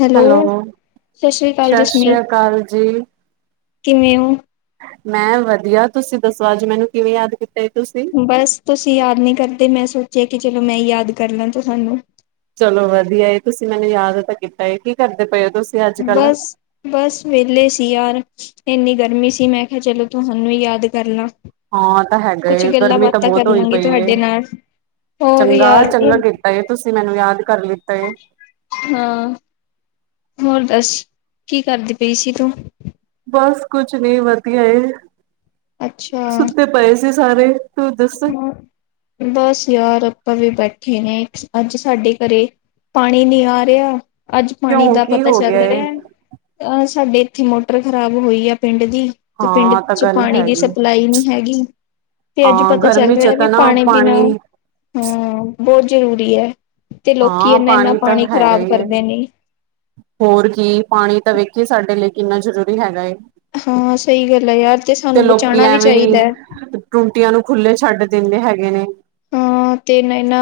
Hello ਸਤਿ ਸ੍ਰੀ ਅਕਾਲ ਸਤਿ ਸ੍ਰੀ ਜਸਮੀਤ ਅਕਾਲ ਜੀ ਕਿਵੇਂ ਹੋ ਮੈਂ ਵਧੀਆ ਤੁਸੀਂ ਦੱਸੋ ਅੱਜ ਮੈਨੂੰ ਕਿਵੇਂ ਯਾਦ ਕੀਤਾ ਏ ਤੁਸੀਂ ਬਸ ਤੁਸੀਂ ਯਾਦ ਨਹੀਂ ਕਰਦੇ ਮੈਂ ਸੋਚਿਆ ਕਿ ਚਲੋ ਮੈਂ ਯਾਦ ਕਰ ਲਾਂ ਤੁਹਾਨੂੰ ਚਲੋ ਵਧੀਆ ਏ ਤੁਸੀਂ ਮੈਨੂੰ ਯਾਦ ਤਾਂ ਕੀਤਾ ਕੀ ਕਰਦੇ ਪਏ ਓ ਬਸ-ਬਸ ਵਿਹਲੇ ਸੀ ਯਾਰ ਇੰਨੀ ਗਰਮੀ ਸੀ ਮੈਂ ਕਿਹਾ ਚਲੋ ਤੁਹਾਨੂੰ ਯਾਦ ਕਰ ਲਾਂ ਹਾਂ ਤਾਂ ਹੈਗਾ ਕੁਛ ਗੱਲਾਂ ਗਰਮੀ ਤਾਂ ਬਾਤਾਂ ਕਰ ਬਹੁਤ ਹੋਈ ਲਾਂਗੀ ਪਈ ਏ ਤੁਹਾਡੇ ਨਾਲ ਹੋਰ ਯਾਰ ਚੰਗਾ-ਚੰਗਾ ਇਹ ਕੀਤਾ ਤੁਸੀਂ ਮੈਨੂੰ ਯਾਦ ਕਰ ਲਿਤਾ ਏ ਹਾਂ ਹੋਰ ਦੱਸ ਕੀ ਕਰਦੀ ਪਈ ਸੀ ਤੂੰ ਬਸ ਕੁਛ ਨ ਵਧੀਆ ਅੱਛਾ ਸੁੱਤੇ ਪਏ ਸੀ ਸਾਰੇ ਤੂੰ ਦੱਸ ਬਸ ਯਾਰ ਆਪਾਂ ਵੀ ਬੈਠੇ ਨੇ ਅੱਜ ਸਾਡੇ ਘਰੇ ਪਾਣੀ ਨੀ ਆ ਰਿਹਾ ਅੱਜ ਪਾਣੀ ਕਿਉਂ ਦਾ ਕੀ ਪਤਾ ਹੋ ਗਿਆ ਚੱਲ ਏ ਰਿਹਾ ਅਹ ਸਾਡੇ ਇੱਥੇ ਮੋਟਰ ਖ਼ਰਾਬ ਹੋਈ ਆ ਪਿੰਡ ਤੇ ਪਿੰਡ ਹਾਂ ਤਾਂ ਚ ਗੱਲ ਪਾਣੀ ਦੀ ਹੈਗੀ ਸਪਲਾਈ ਨੀ ਹੈਗੀ ਤੇ ਅੱਜ ਹਾਂ ਪਤਾ ਚੱਲ ਗਰਮੀ ਚ ਰਿਹਾ ਵੀ ਤਾਂ ਨਾ ਪਾਣੀ ਪੀਣਾ ਹਮ ਬਹੁਤ ਜ਼ਰੂਰੀ ਹੈ ਤੇ ਲੋਕੀ ਹਾਂ ਇੰਨਾ ਇੰਨਾ ਪਾਣੀ ਤਾਂ ਹੈਗਾ ਖ਼ਰਾਬ ਹੀ ਹੈ ਕਰਦੇ ਨੇ ਹੋਰ ਕੀ ਪਾਣੀ ਤਾਂ ਵੇਖੀਏ ਸਾਡੇ ਲਈ ਕਿੰਨਾ ਜ਼ਰੂਰੀ ਹੈਗਾ ਏ ਹਾਂ ਸਹੀ ਗੱਲ ਹੈ ਯਾਰ ਤੇ ਸਾਨੂੰ ਲੋਕੀ ਬਚਾਉਣਾ ਵੀ ਐਵੇਂ ਚਾਹੀਦਾ ਹੈ ਟੁੰਟੀਆਂ ਨੂੰ ਖੁੱਲੇ ਛੱਡ ਦਿੰਦੇ ਹੈਗੇ ਨੇ ਹਾਂ ਤੇ ਮੈਂ ਨਾ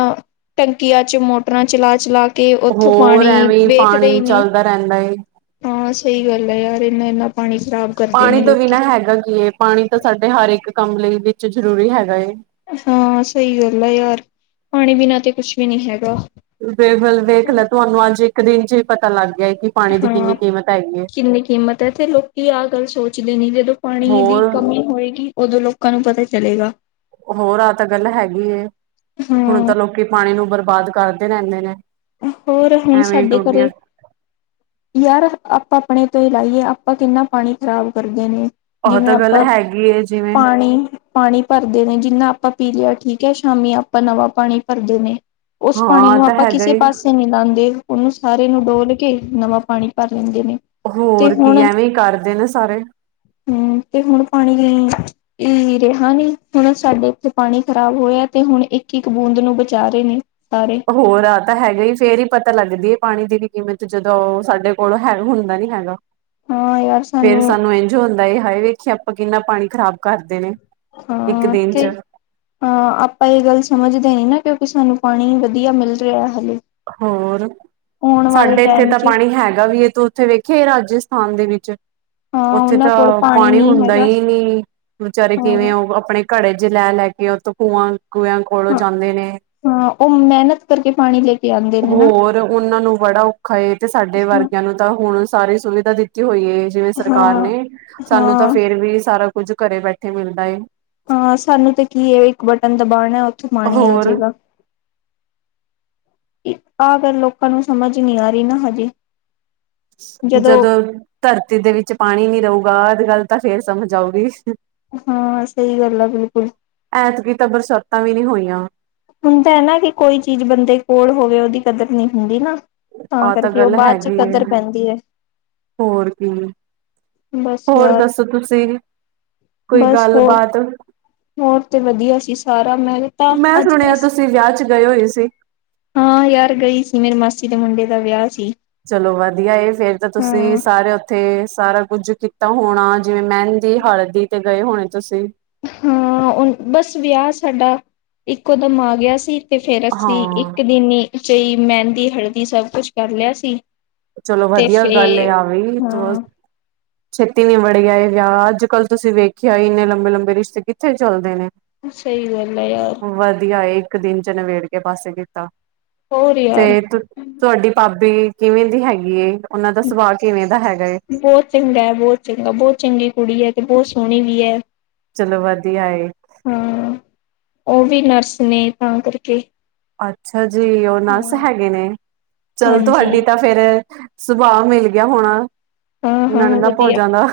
ਟੰਕੀਆਂ ਚ ਮੋਟਰਾਂ ਚਲਾ-ਚਲਾ ਕੇ ਤੇ ਉੱਥੋਂ ਹੋਰ ਪਾਣੀ ਐਵੇਂ ਵੇਖਦੇ ਹੀ ਪਾਣੀ ਨੀ ਚੱਲਦਾ ਰਹਿੰਦਾ ਏ ਹਾਂ ਸਹੀ ਗੱਲ ਹੈ ਯਾਰ ਇੰਨਾ-ਇੰਨਾ ਪਾਣੀ ਖ਼ਰਾਬ ਕਰਦੇ ਨੇ ਪਾਣੀ ਤਾਂ ਲੋਕੀ ਬਿਨਾਂ ਹੈਗਾ ਕੀ ਏ ਪਾਣੀ ਤਾਂ ਸਾਡੇ ਹਰ ਇੱਕ ਕੰਮ ਲਈ ਵਿੱਚ ਜਰੂਰੀ ਹੈਗਾ ਏ ਹਾਂ ਸਹੀ ਗੱਲ ਆ ਯਾਰ ਪਾਣੀ ਬਿਨਾਂ ਤੇ ਕੁਛ ਵੀ ਨਹੀਂ ਹੈਗਾ ਬਲ ਵੇਖ ਹੁਣ ਲੈ ਤੁਹਾਨੂੰ ਅੱਜ ਇੱਕ ਦਿਨ ਚ ਹੀ ਪਤਾ ਲੱਗ ਗਿਆਏ ਕਿ ਪਾਣੀ ਦੀ ਹਾਂ ਕਿੰਨੀ ਕੀਮਤ ਹੈਗੀ ਏ ਕਿੰਨੀ ਕੀਮਤ ਹੈ ਤੇ ਲੋਕੀ ਆਹ ਗੱਲ ਸੋਚਦੇ ਨੇ ਜਦੋਂ ਪਾਣੀ ਦੀ ਹੋਰ ਕਮੀ ਹੋਏਗੀ ਉਦੋਂ ਲੋਕਾਂ ਨੂੰ ਪਤਾ ਚਲੇਗਾ ਹੋਰ ਆਹ ਤਾਂ ਗੱਲ ਹੈਗੀ ਹੁਣ ਹਾਂ ਤਾਂ ਲੋਕੀ ਪਾਣੀ ਨੂੰ ਬਰਬਾਦ ਕਰਦੇ ਰਹਿੰਦੇ ਨੇ ਹੋਰ ਹੁਣ ਐਵੇਂ ਸਾਡੇ ਟੁੰਟੀਆਂ ਘਰੇ ਯਾਰ ਆਪਾਂ ਆਪਣੇ ਤੋਂ ਹੀ ਲਾਈਏ ਆਪਾਂ ਕਿੰਨਾ ਪਾਣੀ ਖ਼ਰਾਬ ਕਰਦੇ ਨੇ ਉਹ ਜਿਵੇਂ ਤਾਂ ਗੱਲ ਆਪਾਂ ਹੈਗੀ ਏ ਜਿਵੇਂ ਪਾਣੀ-ਪਾਣੀ ਭਰਦੇ ਨੇ ਜਿੰਨਾ ਆਪਾਂ ਪੀ ਲਿਆ ਠੀਕ ਹੈ ਸ਼ਾਮੀ ਆਪਾਂ ਨਵਾਂ ਪਾਣੀ ਭਰਦੇ ਨੇ ਉਸ ਪਾਣੀ ਹਾਂ ਨੂੰ ਤਾਂ ਆਪਾਂ ਹੈਗਾ ਕਿਸੇ ਈ ਪਾਸੇ ਨੀ ਲਾਉਂਦੇ ਉਹਨੂੰ ਸਾਰੇ ਨੂੰ ਡੋਲ ਕੇ ਨਵਾਂ ਪਾਣੀ ਭਰ ਲੈਂਦੇ ਨੇ ਹੋਰ ਕੀ ਐਵੇਂ ਕਰਦੇ ਨੇ ਸਾਰੇ ਹਮ ਤੇ ਹੁਣ ਪਾਣੀ ਰਿਹਾ ਨੀ ਹੁਣ ਸਾਡੇ ਇੱਥੇ ਪਾਣੀ ਖ਼ਰਾਬ ਹੋਇਆ ਤੇ ਹੁਣ ਇੱਕ ਇੱਕ ਬੂੰਦ ਨੂੰ ਬਚਾ ਰਹੇ ਨੇ ਸਾਰੇ ਹੋਰ ਆ ਤਾਂ ਹੈਗਾ ਹੀ ਫੇਰ ਹੀ ਪਤਾ ਲੱਗਦੀ ਹੈ ਪਾਣੀ ਦੀ ਵੀ ਕੀਮਤ ਜਦੋਂ ਉਹ ਸਾਡੇ ਕੋਲ ਹੈਗਾ ਹੁੰਦਾ ਨੀ ਹੈਗਾ ਹਾਂ ਯਾਰ ਫੇਰ ਸਾਨੂੰ ਇੰਝ ਹੁੰਦਾ ਹ ਵੇਖੀਏ ਆਪਾਂ ਕਿੰਨਾ ਪਾਣੀ ਖ਼ਰਾਬ ਕਰਦੇ ਨੇ ਇੱਕ ਹਾਂ ਦਿਨ ਤੇ ਚ ਅਹ ਆਪਾਂ ਇਹ ਗੱਲ ਸਮਝਦੇ ਹੀ ਨਾ ਕਿਉਂਕਿ ਸਾਨੂੰ ਪਾਣੀ ਵਧੀਆ ਮਿਲ ਰਿਹਾ ਹਾਲੇ ਹੋਰ ਸਾਡੇ ਇੱਥੇ ਟਾਈਮ ਤਾਂ ਚ ਪਾਣੀ ਹੈਗਾ ਵੀ ਇਹ ਤੂੰ ਉੱਥੇ ਵੇਖੇ ਰਾਜ ਸਥਾਨ ਦੇ ਵਿੱਚ ਹਾਂ ਉੱਥੇ ਉਹਨਾਂ ਤਾਂ ਕੋਲ ਪਾਣੀ ਨੀ ਹੁੰਦਾ ਹੈਗਾ ਹੀ ਨੀ ਵਿਚਾਰੇ ਕਿਵੇਂ ਹਾਂ ਉਹ ਆਪਣੇ ਘੜੇ ਚ ਲੈ ਲੈ ਕੇ ਉਹਥੋਂ ਖੂਆਂ ਗੂਿਆਂ ਕੋਲੋਂ ਜਾਂਦੇ ਨੇ ਹਾਂ ਉਹ ਮਿਹਨਤ ਕਰਕੇ ਪਾਣੀ ਲੈ ਕੇ ਆਉਂਦੇ ਨੇ ਨਾ ਹੋਰ ਉਹਨਾਂ ਨੂੰ ਬੜਾ ਔਖਾ ਏ ਤੇ ਸਾਡੇ ਵਰਗਿਆਂ ਨੂੰ ਤਾਂ ਹੁਣ ਸਾਰੇ ਸੁਵਿਧਾ ਦਿੱਤੀ ਹੋਈ ਐ ਜਿਵੇਂ ਹਾਂ ਸਰਕਾਰ ਨੇ ਸਾਨੂੰ ਤਾਂ ਹਾਂ ਫੇਰ ਵੀ ਸਾਰਾ ਕੁ ਕੁੱਝ ਘਰੇ ਬੈਠੇ ਮਿਲਦਾ ਏ ਹਾਂ, ਸਾਨੂੰ ਤੇ ਕੀ ਐ ਇੱਕ ਬਟਨ ਦਬਾਣਾ। ਉੱਥੋਂ ਪਾਣੀ ਹੋਰ ਆਜੇਗਾ। ਆ ਗੱਲ਼ ਲੋਕਾਂ ਨੂੰ ਸਮਝ ਨੀ ਆ ਰਹੀ ਨਾ ਹਜੇ। ਜਦੋਂ ਧਰਤੀ ਦੇ ਵਿੱਚ ਪਾਣੀ ਨੀ ਰਹੂਗਾ ਆ ਗੱਲ ਤਾਂ ਫੇਰ ਸਮਝ ਆਊਗੀ। ਹਾਂ, ਸਹੀ ਗੱਲ ਆ ਬਿਲਕੁਲ। ਐਤਕੀ ਤਾਂ ਬਰਸਾਤਾਂ ਵੀ ਨੀ ਹੋਈਆਂ। ਹੁੰਦਾ ਐ ਨਾ ਕਿ ਕੋਈ ਚੀਜ਼ ਬੰਦੇ ਕੋਲ ਹੋਵੇ ਉਹਦੀ ਕਦਰ ਨਹੀਂ ਹੁੰਦੀ ਨਾ। ਆਹ ਤਾਂ ਕਰਕੇ ਉਹ ਗੱਲ ਬਾਅਦ ਚ ਹੈਗੀ ਆ ਕਦਰ ਪੈਂਦੀ ਹੈ ਹੋਰ ਕੀ। ਬਸ ਹੋਰ ਯਾਰ ਦੱਸੋ ਤੁਸੀਂ ਕੋਈ ਬਸ ਹੋਰ ਗੱਲਬਾਤ ਹੋਰ ਤੇ ਵਧੀਆ ਸੀ ਸਾਰਾ ਮੈਂ ਤਾਂ ਮੈਂ ਸੁਣਿਆ ਤੁਸੀਂ ਵਿਆਹ ਚ ਗਏ ਹੋਏ ਸੀ ਹਾਂ, ਯਾਰ ਗਈ ਸੀ ਮੇਰੀ ਮਾਸੀ ਦੇ ਮੁੰਡੇ ਦਾ ਵਿਆਹ ਸੀ। ਚਲੋ ਵਧੀਆ ਫੇਰ ਤਾਂ ਤੁਸੀਂ ਹਾਂ ਸਾਰੇ ਉੱਥੇ ਸਾਰਾ ਕੁੱਝ ਕੀਤਾ ਹੋਣਾ ਜਿਵੇਂ ਮਹਿੰਦੀ ਹਲਦੀ ਤੇ ਗਏ ਹੋਣੇ ਤੁਸੀਂ ਹਾਂ ਉਹ ਬਸ ਵਿਆਹ ਸਾਡਾ ਇੱਕੋ ਦਮ ਆ ਗਿਆ ਸੀ। ਤੇ ਫਿਰ ਅਸੀਂ ਹਾਂ ਇੱਕ ਦਿਨ ਵਿੱਚ ਹੀ ਮਹਿੰਦੀ, ਹਲਦੀ ਸਭ ਕੁੱਛ ਕਰ ਲਿਆ ਸੀ। ਚਲੋ ਤੇ ਵਧੀਆ ਗੱਲ ਏ ਫਿਰ ਆ ਵੀ ਹਾਂ, ਛੇਤੀ ਨੀ [unintelligible] ਇਹ ਵਿਆਹ ਅੱਜ ਕੱਲ੍ਹ ਤੁਸੀਂ ਵੇਖਿਆ ਇੰਨੇ ਲੰਬੇ ਲੰਬੇ ਰਿਸ਼ਤੇ ਕਿੱਥੇ ਚੱਲਦੇ ਨੇ। ਸਈ ਗੱਲ ਐ ਯਾਰ ਵਧੀਆ ਏ ਇੱਕ ਦਿਨ ਚ ਨਿਵੇੜ ਕੇ ਪਾਸੇ ਕੀਤਾ ਹੋਰ ਤੇ ਯਾਰ ਤੁਹਾਡੀ ਭਾਬੀ ਕਿਵੇਂ ਦੀ ਹੈਗੀ ਏ ਉਹਨਾਂ ਦਾ ਸੁਭਾਅ ਕਿਵੇਂ ਦਾ ਹੈਗਾ ਏ ਬਹੁਤ ਚੰਗਾ ਹੈ ਬਹੁਤ ਚੰਗਾ ਬਹੁਤ ਚੰਗੀ ਕੁੜੀ ਐ ਤੇ ਬਹੁਤ ਸੋਹਣੀ ਵੀ ਐ। ਚਲੋ ਵਧੀਆ ਏ। ਹਾਂ, ਉਹ ਵੀ ਨਰਸ ਨੇ ਤਾਂ ਕਰਕੇ ਅੱਛਾ ਜੀ, ਉਹ ਨਰਸ ਹਾਂ ਹੈਗੇ ਨੇ ਚੱਲ ਹਾਂਜੀ ਤੁਹਾਡੀ ਤਾਂ ਫਿਰ, ਸੁਭਾਅ ਮਿਲ ਗਿਆ ਹੋਣਾ। ਹਾਂ ਹਾਂ ਨੜਦਾ ਭੁੱਲ ਵਧੀਆ ਜਾਂਦਾ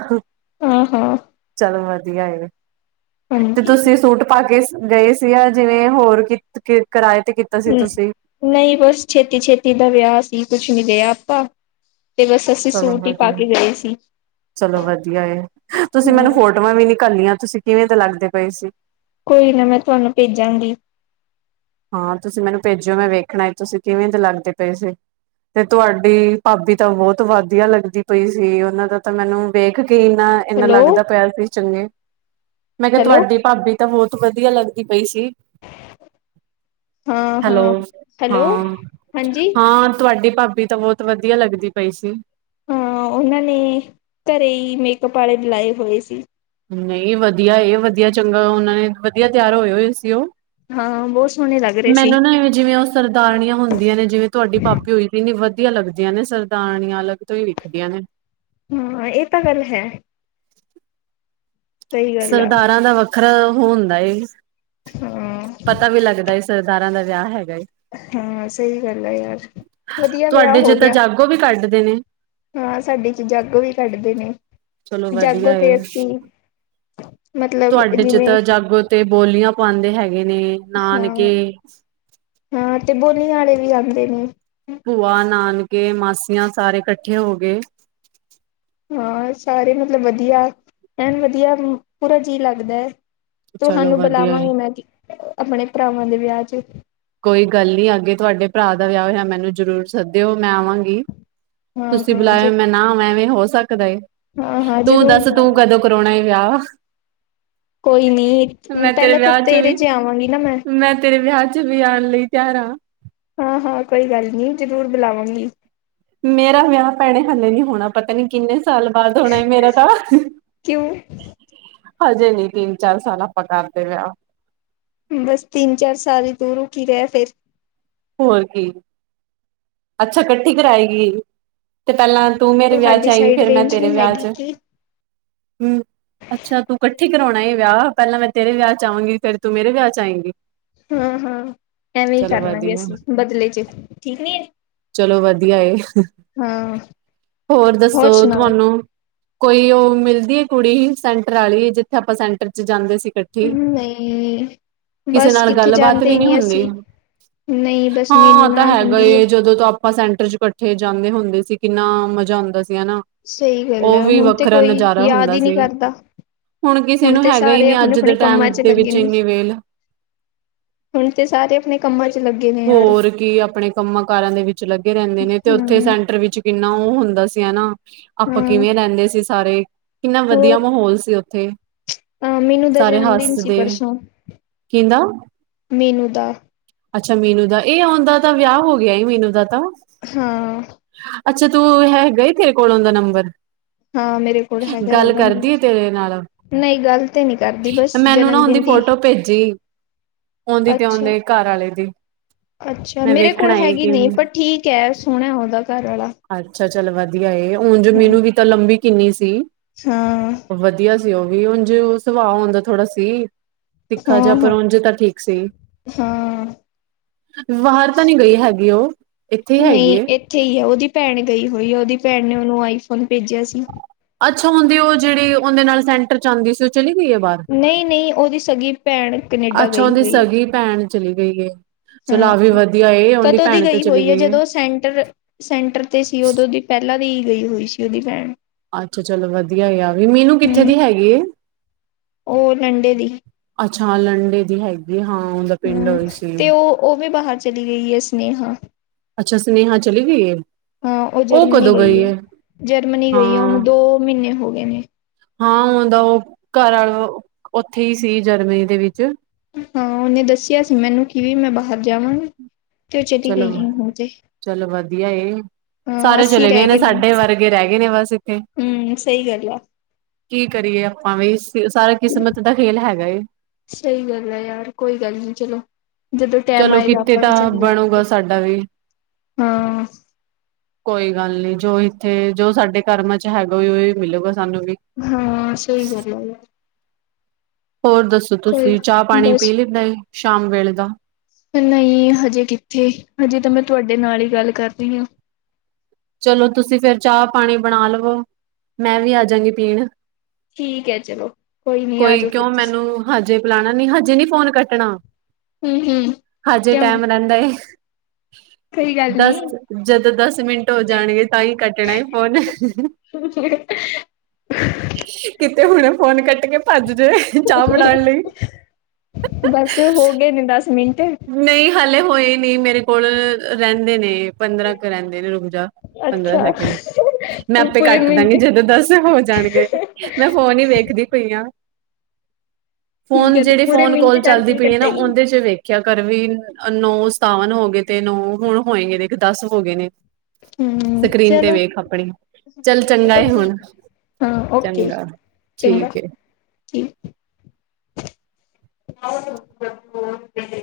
ਹਾਂ ਹਾਂ ਚੱਲ ਵਧੀਆ। ਵਧੀਆ ਐ ਤੇ ਹਾਂਜੀ ਤੁਸੀਂ ਸੂਟ ਪਾ ਕੇ ਗਏ ਸੀ ਆ ਜਿਵੇਂ ਹੋਰ ਕਿ ਕਿਰਾਏ ਤੇ ਕੀਤਾ ਸੀ ਹੂੰ, ਤੁਸੀਂ? ਨਹੀਂ ਬਸ ਛੇਤੀ ਛੇਤੀ ਦਾ ਵਿਆਹ ਸੀ ਕੁਛ ਨੀ ਦਿਆ ਆਪਾਂ। ਤੇ ਬਸ ਅਸੀਂ ਚਲੋ ਸੂਟ ਹੀ ਪਾ ਵਧੀਆ ਕੇ ਗਏ ਸੀ ਚਲੋ ਵਧੀਆ ਏ ਤੁਸੀਂ ਮੈਨੂੰ ਹਾਂ ਫੋਟੋਆਂ ਵੀ ਨੀ ਕੱਲੀਆਂ ਤੁਸੀਂ ਕਿਵੇਂ ਦੇ ਲੱਗਦੇ ਪਏ ਸੀ। ਕੋਈ ਨਾ ਮੈਂ ਤੁਹਾਨੂੰ ਭੇਜਾਂਗੀ। ਹਾਂ, ਤੁਸੀਂ ਮੈਨੂੰ ਭੇਜਿਓ ਮੈਂ ਵੇਖਣਾ ਤੁਸੀਂ ਕਿਵੇਂ ਦੇ ਲੱਗਦੇ ਪਏ ਸੀ। ਤੇ ਤੁਹਾਡੀ ਭਾਬੀ ਤਾਂ ਬਹੁਤ ਵਧੀਆ ਲੱਗਦੀ ਪਈ ਸੀ ਉਹਨਾਂ ਦਾ ਤਾਂ ਮੈਨੂੰ ਵੇਖ ਕੇ, ਕਿ ਇੰਨਾ ਇੰਨਾ ਹੈਲੋ ਲੱਗਦਾ ਪਿਆ ਸੀ ਚੰਗੇ ਮੈਂ ਕਿਹਾ ਹੈਲੋ ਤੁਹਾਡੀ ਭਾਬੀ ਤਾਂ ਬਹੁਤ ਵਧੀਆ ਲੱਗਦੀ ਪਈ ਸੀ। ਹਾਂ ਹੈਲੋ, ਹਾਂ ਹੈਲੋ ਹਾਂ ਹਾਂਜੀ ਹਾਂ ਤੁਹਾਡੀ ਭਾਬੀ ਤਾਂ ਬਹੁਤ ਵਧੀਆ ਲੱਗਦੀ ਪਈ ਸੀ। ਹਾਂ, ਉਹਨਾਂ ਨੇ ਘਰੇ ਹੀ ਮੇਕਅਪ ਵਾਲੇ ਬੁਲਾਏ ਹੋਏ ਸੀ। ਨਹੀਂ ਵਧੀਆ ਇਹ ਵਧੀਆ ਚੰਗਾ ਉਹਨਾਂ ਨੇ ਵਧੀਆ ਤਿਆਰ ਹੋਏ ਹੋਏ ਸੀ ਓ, ਹਾਂ ਬਹੁਤ ਸੋਹਣੇ ਲੱਗ ਰਹੇ ਸੀ ਮੈਨੂੰ ਨਾ ਇਵੇਂ ਜਿਵੇਂ ਉਹ ਸਰਦਾਰਣੀਆਂ ਹੁੰਦੀਆਂ ਨੇ, ਜਿਵੇਂ ਤੁਹਾਡੀ ਭਾਬੀ ਹੋਈ ਸੀ ਏਨੀ ਵਧੀਆ ਵਧੀਆ ਲੱਗਦੀਆਂ ਨੇ ਸਰਦਾਣੀਆਂ, ਅਲੱਗ ਤੋਂ ਹੀ ਵਿਖਦੀਆਂ ਨੇ। ਹੂੰ, ਇਹ ਤਾਂ ਗੱਲ ਹੈ। ਸਹੀ ਗੱਲ ਆ ਸਰਦਾਰਾਂ ਦਾ ਵੱਖਰਾ ਉਹ ਹੁੰਦਾ ਏ, ਹਾਂ ਪਤਾ ਵੀ ਲੱਗਦਾ ਏ ਸਰਦਾਰਾਂ ਦਾ ਵਿਆਹ ਹੈ ਗਾ ਹਾਂ ਸਹੀ ਗੱਲ ਆ ਯਾਰ ਵਧੀਆ ਵਿਆਹ ਤੁਹਾਡੇ ਜੇ ਹੋ ਤਾਂ ਗਿਆ ਜਾਗੋ ਵੀ ਕੱਢ ਹਾਂ, ਸਾਡੇ ਚ ਜਾਗੋ ਵੀ ਕੱਢਦੇ ਨੇ, ਚਲੋ ਜਾਗੋ ਵਧੀਆ ਏ ਤੇ ਅਸੀਂ ਮਤਲਬ ਤੁਹਾਡੇ ਚ ਜਿਵੇਂ ਤਾਂ ਜਾਗੋ ਤੇ ਬੋਲੀਆਂ ਪਾਉਂਦੇ ਹੈਗੇ ਹੇਗੇ ਨੇ, ਹਾਂ ਨਾਨਕੇ ਹਾਂ ਤੇ ਬੋਲੀਆਂ ਵਾਲੇ ਵੀ ਆਉਂਦੇ ਨੇ ਭੂਆ, ਨਾਨਕੇ, ਮਾਸੀਆਂ, ਸਾਰੇ ਇਕੱਠੇ ਹੋ ਗਏ ਹਾਂ ਸਾਰੇ ਮਤਲਬ ਵਧੀਆ ਐ ਵਧੀਆ ਪੂਰਾ ਜੀਅ ਲੱਗਦਾ ਏ। ਚਲੋ ਤੁਹਾਨੂੰ ਵਧੀਆ ਏ ਬੁਲਾਵਾਂਗੇ ਮੈਂ ਅਪਣੇ ਭਰਾਵਾਂ ਦੇ ਵਿਆਹ ਚ। ਕੋਈ ਗੱਲ ਨਹੀਂ, ਅੱਗੇ ਤੁਹਾਡੇ ਭਰਾ ਦਾ ਵਿਆਹ ਹੋਇਆ ਮੈਨੂੰ ਜ਼ਰੂਰ ਸੱਦੇਓ, ਮੈਂ ਆਵਾਂਗੀ। ਹਾਂ ਤੁਸੀਂ ਹਾਂ ਬੁਲਾਯਾ ਜੇ ਮੈਂ ਨਾ ਆਵਾਂ, ਏਵੇਂ ਹੋ ਸਕਦਾ ਏ। ਹਾਂ-ਹਾਂ ਤੂੰ ਜ਼ਰੂਰ ਦੱਸ ਤੂੰ ਜਾਵਾਂ ਕਦੋਂ ਕਰਾਉਣਾ ਏ ਵਿਆਹ ਕੋਈ ਨੀ ਮੈਂ ਤੇਰੇ ਪਹਿਲਾਂ ਤਾਂ ਵਿਆਹ ਚ ਤੇਰੇ ਵੀ ਆਵਾਂਗੀ ਨਾ ਮੈਂ ਤੇਰੇ ਵਿਆਹ ਚ ਜਾਣ ਲਈ ਤਿਆਰ ਆ ਹਾਂ ਹਾਂ ਕੋਈ ਗੱਲ ਨੀ, ਜਰੂਰ ਬੁਲਾਵਾਂਗੀ। ਮੇਰਾ ਵਿਆਹ ਭੈਣੇ ਹਾਲੇ ਨੀ ਹੋਣਾ ਪਤਾ ਨੀ ਕਿੰਨੇ ਸਾ ਸਾਲ ਬਾਅਦ ਹੋਣਾ, ਮੇਰਾ ਤਾਂ ਕਿਉਂ ਹਜੇ ਨਹੀਂ ਤਿੰਨ, ਚਾਰ ਸਾਲ ਆਪਾਂ ਕਰਦੇ ਵਿਆਹ। ਬਸ ਤਿੰਨ, ਚਾਰ ਸਾਲ ਹੀ ਦੂਰ, ਰੁਕੀ ਰਹ ਫੇਰ ਹੋਰ ਕੀ। ਅੱਛਾ ਇਕੱਠੀ ਕਰਏ ਗੀ ਕੇ ਪਹਿਲਾਂ? ਤੂੰ ਮੇਰੇ ਵਿਆਹ ਚ ਤੁਹਾਡੇ ਆਈ ਸਾਈਡ ਫੇਰ ਮੈਂ ਰੇਂਜ ਤੇਰੇ ਨਹੀਂ ਵਿਆਹ ਹੈਗੀ ਚ ਕੀ ਹੂੰ ਅੱਛਾ, ਤੂੰ ਇਕੱਠੀ ਕਰਾਉਣਾ ਵਿਆਹ, ਪਹਿਲਾਂ ਮੈਂ ਤੇਰੇ ਵਿਆਹ ਚ ਆਵਾਂਗੀ ਫੇਰ ਤੂੰ ਮੇਰੇ ਵਿਆਹ ਚ ਆਏਂਗੀ। ਹਾਂ ਹਾਂ ਐਵੇਂ ਹੀ ਕਰਲਾ ਗੇ ਵਧੀਆ, ਅਸੀ, ਬਦਲੇ ਚ ਠੀਕ ਨੀ ਏ। ਚਲੋ ਵਧੀਆ ਏ। ਹੋਰ ਦੱਸੋ? ਤੁਹਾਨੂੰ ਕੋਈ ਉਹ ਮਿਲ ਦੇਖੀ ਕੁੜੀ ਸੈਂਟਰ ਵਾਲੀ, ਜਿੱਥੇ ਆਪਾਂ ਸੈਂਟਰ ਚ ਜਾਂਦੇ ਸੀ। ਇਕੱਠੇ ਹੋ, ਨਹੀਂ ਕਿਸੇ ਬਸ ਨਾਲ ਕਿੱਥੇ ਗੱਲਬਾਤ ਜਾਂਦੇ ਵੀ ਹੀ ਨੀ ਹੁੰਦੀ। ਅਸੀਂ ਨਹੀਂ ਬਸ ਹਾਂ ਔ ਮੈਨੂੰ ਤਾਂ ਨਾਲ ਹੈ ਹੁੰਦੀ ਬਈ, ਜਦੋਂ ਜਦੋਂ ਆਪਾਂ ਸੈਂਟਰ ਚ ਇਕੱਠੇ ਜਾਂਦੇ ਹੁੰਦੇ ਸੀ ਕਿੰਨਾ ਮਜ਼ਾ ਆਉਂਦਾ ਸੀ। ਹੇਨਾ, ਸਹੀ ਗੱਲ ਉਹ ਹੈ ਵੀ ਹੁਣ ਤੇ ਵੱਖਰਾ ਕੋਈ ਨਜ਼ਾਰਾ ਯਾਦ ਹੁੰਦਾ ਹੀ ਨਹੀਂ ਸੀ। ਕਰਦਾ ਹੁਣ ਕਿਸੇ ਨੂੰ ਤੇ ਹੈਗਾ ਹੀ ਸਾਰੇ ਨਹੀਂ ਅੱਜ ਦੇ ਆਪਣੇ-ਆਪਣੇ ਟਾਈਮ ਕੰਮਾਂ ਚ ਦੇ ਲੱਗੇ ਵਿੱਚ ਨੇ ਇੰਨੀ ਵੇਲ ਹੁਣ ਤੇ ਸਾਰੇ ਆਪਣੇ ਕੰਮਾਂ ਚ ਲੱਗੇ ਨੇ ਯਾਰ। ਹੋਰ ਕੀ ਅਪਣੇ ਕੰਮਾਂ-ਕਾਜ ਕਾਰਾਂ ਵਿੱਚ ਲੱਗੇ ਰਹਿੰਦੇ ਨੇ ਤੇ, ਉੱਥੇ ਹੂੰ, ਸੈਂਟਰ ਵਿੱਚ ਕਿੰਨਾ ਉਹ ਹੁੰਦਾ ਸੀ ਹੈਨਾ। ਆਪਾਂ ਹਾਂ ਕਿਵੇਂ ਰਹਿੰਦੇ ਸੀ ਸਾਰੇ, ਕਿੰਨਾ ਵਧੀਆ ਮਾਹੌਲ ਸੀ ਉੱਥੇ। ਹਾਂ ਮੀਨੂ ਦਾ ਸਾਰੇ ਜਨਮਦਿਨ ਸੀ ਹੱਸਦੇ ਪਰਸੋਂ, ਕਹਿੰਦਾ ਮੀਨੂ ਦਾ। ਅੱਛਾ ਮੀਨੂ ਦਾ। ਇਹ ਔਂਦਾ ਤਾਂ ਵਿਆਹ ਹੋ ਗਿਆ ਹੈ, ਮੀਨੂ ਦਾ ਤਾਂ। ਹਾਂ ਅੱਛਾ ਤੂੰ ਹੈਗਾ ਈ ਤੇਰੇ ਕੋਲ ਉਹਦਾ ਨੰਬਰ। ਹਾਂ ਮੇਰੇ ਕੋਲ ਹੈਗਾ ਗੱਲ ਉਹਦਾ ਕਰਦੀ ਨੰਬਰ। ਏ ਤੇਰੇ ਨਾਲ। ਨਹੀਂ ਗੱਲ ਤੇ ਨੀ ਕਰਦੀ ਬਸ ਮੈਨੂੰ ਨਾ ਜਨਮ ਉਹਦੀ ਦਿਨ ਦੀ ਫੋਟੋ ਭੇਜੀ। ਆਉਂਦੀ ਤੇ ਅੱਛਾ। ਆਉਂਦੇ ਘਰ ਆਲੇ ਦੀ ਮੈਂ ਵੇਖਣਾ ਕੀ ਨਹੀਂ ਕਿਵੇਂ ਪਰ ਠੀਕ ਹੈ ਸੋਹਣਾ ਉਹਦਾ ਘਰ ਆਾ ਅੱਛਾ ਚੱਲ ਵਧੀਆ ਏ ਹੁਣ ਜੋ ਮੈਨੂੰ ਵੀ ਤਾਂ ਲੰਬੀ ਕਿੰਨੀ ਸੀ ਹਾਂ, ਵਧੀਆ ਪਿਓ ਉਹ ਵੀ ਉਝ ਸੁਭਾਅ ਆਉਂਦਾ ਥੋੜ੍ਹਾ ਸੀ ਦਿਖਾ ਜਾ ਪਰ ਹਾਂ, ਉਝ ਤਾਂ ਠੀਕ ਸੀ ਹਾਂ। ਬਾਹਰ ਤਾਂ ਨਹੀਂੀ ਗਈ ਹੈਗੀ ਉਹ ਇੱਥੇ ਹੈਗੀ ਨਹੀਂ ਏ ਇੱਥੇ ਹੀ ਹੈ ਉਹਦੀ ਭੈਣ ਗਈ ਹੋਈ ਆ ਉਹਦੀ ਭੈਣ ਨੇ ਉਹਨੂੰ ਆਈਫੋਨ ਭੇਜਿਆ ਸੀ ਅੱਛਾ ਹੁੰਦੀ ਉਹ ਜਿਹੜੀ ਉਹਦੇ ਨਾਲ ਸੈਂਟਰ ਚ ਆਉਂਦੀ ਸੀ ਚਲੀ ਗਈ ਹੈ ਬਾਹਰ ਨਹੀਂ, ਨਹੀਂ ਉਹਦੀ ਸਗੀ ਭੈਣ ਕਨੇਡਾ ਅੱਛਾ ਗਈ ਉਹਦੀ ਹੋਈ ਹੈ ਸਗੀ ਭੈਣ ਚਲੀਈ ਗਏ ਹਾਂ ਕਦੋਂ ਦੀ ਗਈ ਚਲੀ ਹੋਈ ਹੈ ਏ। ਜਦੋਂ ਸੈਂਟਰ ਸੈਂਟਰ ਤੇ ਸੀ ਉਦੋਂ ਦੀ ਪਹਿਲਾਂ ਦੀ ਗਈ ਹੋਈ ਸੀ ਉਹਦੀ ਭੈਣ ਅੱਛਾ ਚਲੋ ਵਧੀਆ ਗਿਆ ਵੀ ਮੀਨੂੰ ਕਿੱਥੇ ਹਮ ਦੀ ਹੈਗੀ ਹੈ ਉਹ ਲੰਡੇ ਦੀ ਅੱਛਾ ਲੰਡੇ ਦੀ ਹੈ ਹਮ ਤੇ ਉਹ ਉਹ ਵੀ ਬਾਹਰ ਚਲੀ ਗਈ ਹੈ ਸੁਨੇਹਾ ਅੱਛਾ ਸੁਨੇਹਾ ਚਲੀ ਗਈ ਹੈ ਹਾਂ ਉਹ ਜਰਮਨੀ ਗਈ ਹੈ ਜਰਮਨੀ ਗਈ ਹੈ ਹਾਂ। ਉਹਨੂੰ ਦੋ ਮਹੀਨੇ ਹੋ ਗਏ ਨੇ ਹਾਂ ਉਹ ਦਾ ਉਹ ਘਰ ਆਾ ਉੱਥੇ ਹੀ ਸੀ ਜਰਮਨੀ ਦੇ ਵਿੱਚ ਹਾਂ ਉਹਹਨੇ ਦੱਸਿਆ ਸੀ ਮੈਨੂੰ ਕਿਵੇ ਮੈਂ ਬਾਹਰ ਜਾਵਾਂਗੀ ਤੇ ਉਹ ਚਲੀ ਚਲੋ ਗਈ ਹੈ ਹੁਣ ਤੇ ਚਲੋ ਵਧੀਆ ਹਾਂ ਸਾਰੇ ਅੱਸੀ ਚਲੇ ਗਏ ਰਹਿ ਨੇ ਸਾਡੇ ਵਰਗੇ ਰਹਿ ਗਏ ਨੇ ਬਸ ਇੱਥੇ ਹਮ ਸਹੀ ਗੱਲ ਆ ਕੀ ਕਰੀਏ ਆਪਾਂ ਵੀ ਸਾਰਾ ਕਿਸਮਤ ਦਾ ਖੇਲ ਹੈਗਾ ਸਹੀ ਗੱਲ ਹੈ ਯਾਰ ਕੋਈ ਗੱਲ ਨੀ ਚਲੋ ਜਦੋਂ ਟੈਮ ਚਲੋ ਆਏਗਾ ਕਿਤੇ ਆਪਾਂ ਵੀ ਤਾਂ ਚਲੀ ਜਾਵਗੇ ਬਣੂਗਾ ਸਾਡਾ ਵੀ ਹਾਂ ਕੋਈ ਗੱਲ ਨੀ ਜੋ ਇੱਥੇ ਜੋ ਸਾਡੇ ਕਰਮਾਂ ਚ ਹੈਗਾ ਉਹਹੀ ਮਿਲਲੇਗਾ ਹਾਂ ਸਹੀ ਗੱਲ ਆ ਯਾਰ ਹੋਰ ਦੱਸੋ ਕੋਈ ਤੁਸੀਂ ਚਾਹ ਪਾਣੀ ਪੀ ਬਸ ਲੈਂਦਾ ਸ਼ਾਮ ਵੇਲੇ ਦਾ ਨਹੀਂ ਹਜੇ ਕਿੱਥੇ ਹਜੇ ਤਾਂ ਮੈਂ ਤੁਹਾਡੇ ਨਾਲ ਹੀ ਗੱਲ ਕਰ ਰਹੀ ਹਾਂ ਚਲੋ ਤੁਸੀਂ ਫੇਿਰ ਚਾਹ ਪਾਣੀ ਬਣਾ ਲਵੋ ਮੈਂ ਵੀ ਆਜਗੀ ਪੀਣ ਠੀਕ ਹੈ ਚਲੋ ਨੀ ਆ ਕੋਈ ਜਾਓ ਫਿਰ ਕਿਉਂ ਤੁਸੀਂ ਮੈਨੂੰ ਹਜੇ ਬੁਲਾਣਾ ਨੀ ਹਜੇ ਨੀ ਫੋਨ ਕੱਟਣਾ ਹੂੰ ਹੂੰ ਹਜੇ ਕਿਉਂ ਟੈਮ ਰਹਿੰਦਾ ਕੋਈ ਗੱਲ ਨੀ ਦਸ ਜਦੋਂ ਦਸ ਮਿੰਟ ਹੋ ਜਾਣਗੇ ਤਾਂ ਹੀ ਕੱਟਣਾ ਹੀ ਪੌਣ ਹੁਣ ਫੋਨ ਕ ਕੇ ਭੱਜਦੇ ਚਾਹ ਬਣਾਉਣ ਲਈ ਬਸ ਹੋ ਗਏ ਨੇ ਦਸ ਮਿੰਟ ਨਹੀਂ ਹਾਲੇ ਹੋਏ ਨਹੀਂ ਮੇਰੇ ਕੋਲ ਰਹਿੰਦੇ ਨੇ ਪੰਦਰਾਂ ਕੁ ਰਹਿੰਦੇ ਨੇ ਰੁਮਝਾ ਪੰਦਰਾਂ ਅੱਛਾ ਸੈਕਿੰਡ ਮੈਂ ਤੂੰ ਆਪੇ ਪੂਰੇ ਕੱਟ ਮਿੰਟ ਦਾਂਗੀ ਜਦੋਂ ਦਸ ਹੋ ਜਾਣਗੇ ਮੈਂ ਫੋਨ ਹੀ ਵੇਖਦੀ ਪਈ ਹ ਠੀਕ ਫੋਨ ਹੈ ਤੂੰ ਜਿਹੜੀ ਪੂਰੇ ਫੋਨ ਮਿੰਟ ਕਾਲ ਚੱਲਦੀ ਕਰਕੇ ਪਈ ਹੈ ਨਾ ਕੱਟੇਗੀ ਉਹਦੇ ਚ ਵੇਖ ਘਰ ਵੀ ਨੌ ਸਤਾਵਨ ਹੋ ਗਏ ਤੇ ਨੌ ਹੁਣ ਹੋਏਗੇ ਨੇ ਦਸ ਹੋ ਗਏ ਨੇ ਹੂੰ ਸਕਰੀਨ ਤੇ ਚਲੋ ਵੇਖ ਆਪਣੀ ਚੱਲ ਚੰਗਾ ਚਲੋ ਹੁਣ ਠੀਕ ਹੈ ਹਾਂ ਓਕੇ ਚੰਗਾ ਚੰਗਾ ਠੀਕ ਹੈ ਠੀਕ [unintelligible]